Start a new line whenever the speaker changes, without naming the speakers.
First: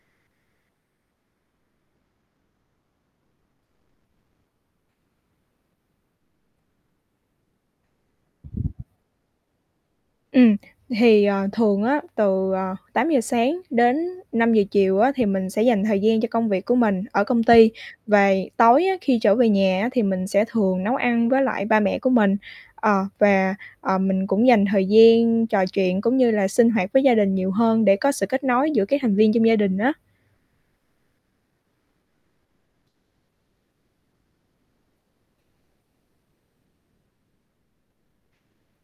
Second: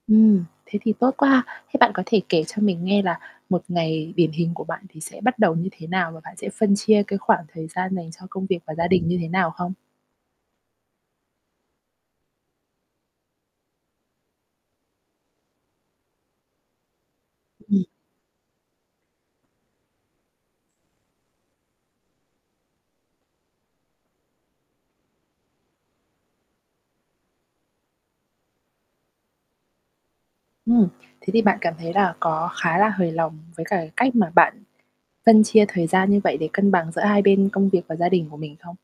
Ừm. Thế thì tốt quá. Thế bạn có thể kể cho mình nghe là một ngày điển hình của bạn thì sẽ bắt đầu như thế nào? Và bạn sẽ phân chia cái khoảng thời gian dành cho công việc và gia đình như thế nào không?
Ừm. Thì, ờ, thường á từ, ờ, 8:00 sáng đến 5:00 chiều á thì mình sẽ dành thời gian cho công việc của mình ở công ty.
Ừm.
Về tối á khi trở về nhà á thì mình sẽ thường nấu ăn với lại ba mẹ của mình, ờ, và, ờ, mình cũng dành thời gian trò chuyện, cũng như là sinh hoạt với gia đình nhiều hơn để có sự kết nối giữa các thành viên trong gia đình á.
Ừm. Thế thì bạn cảm thấy là có khá là hời lòng với cả cách mà bạn phân chia thời gian như vậy để cân bằng giữa hai bên công việc và gia đình của mình không?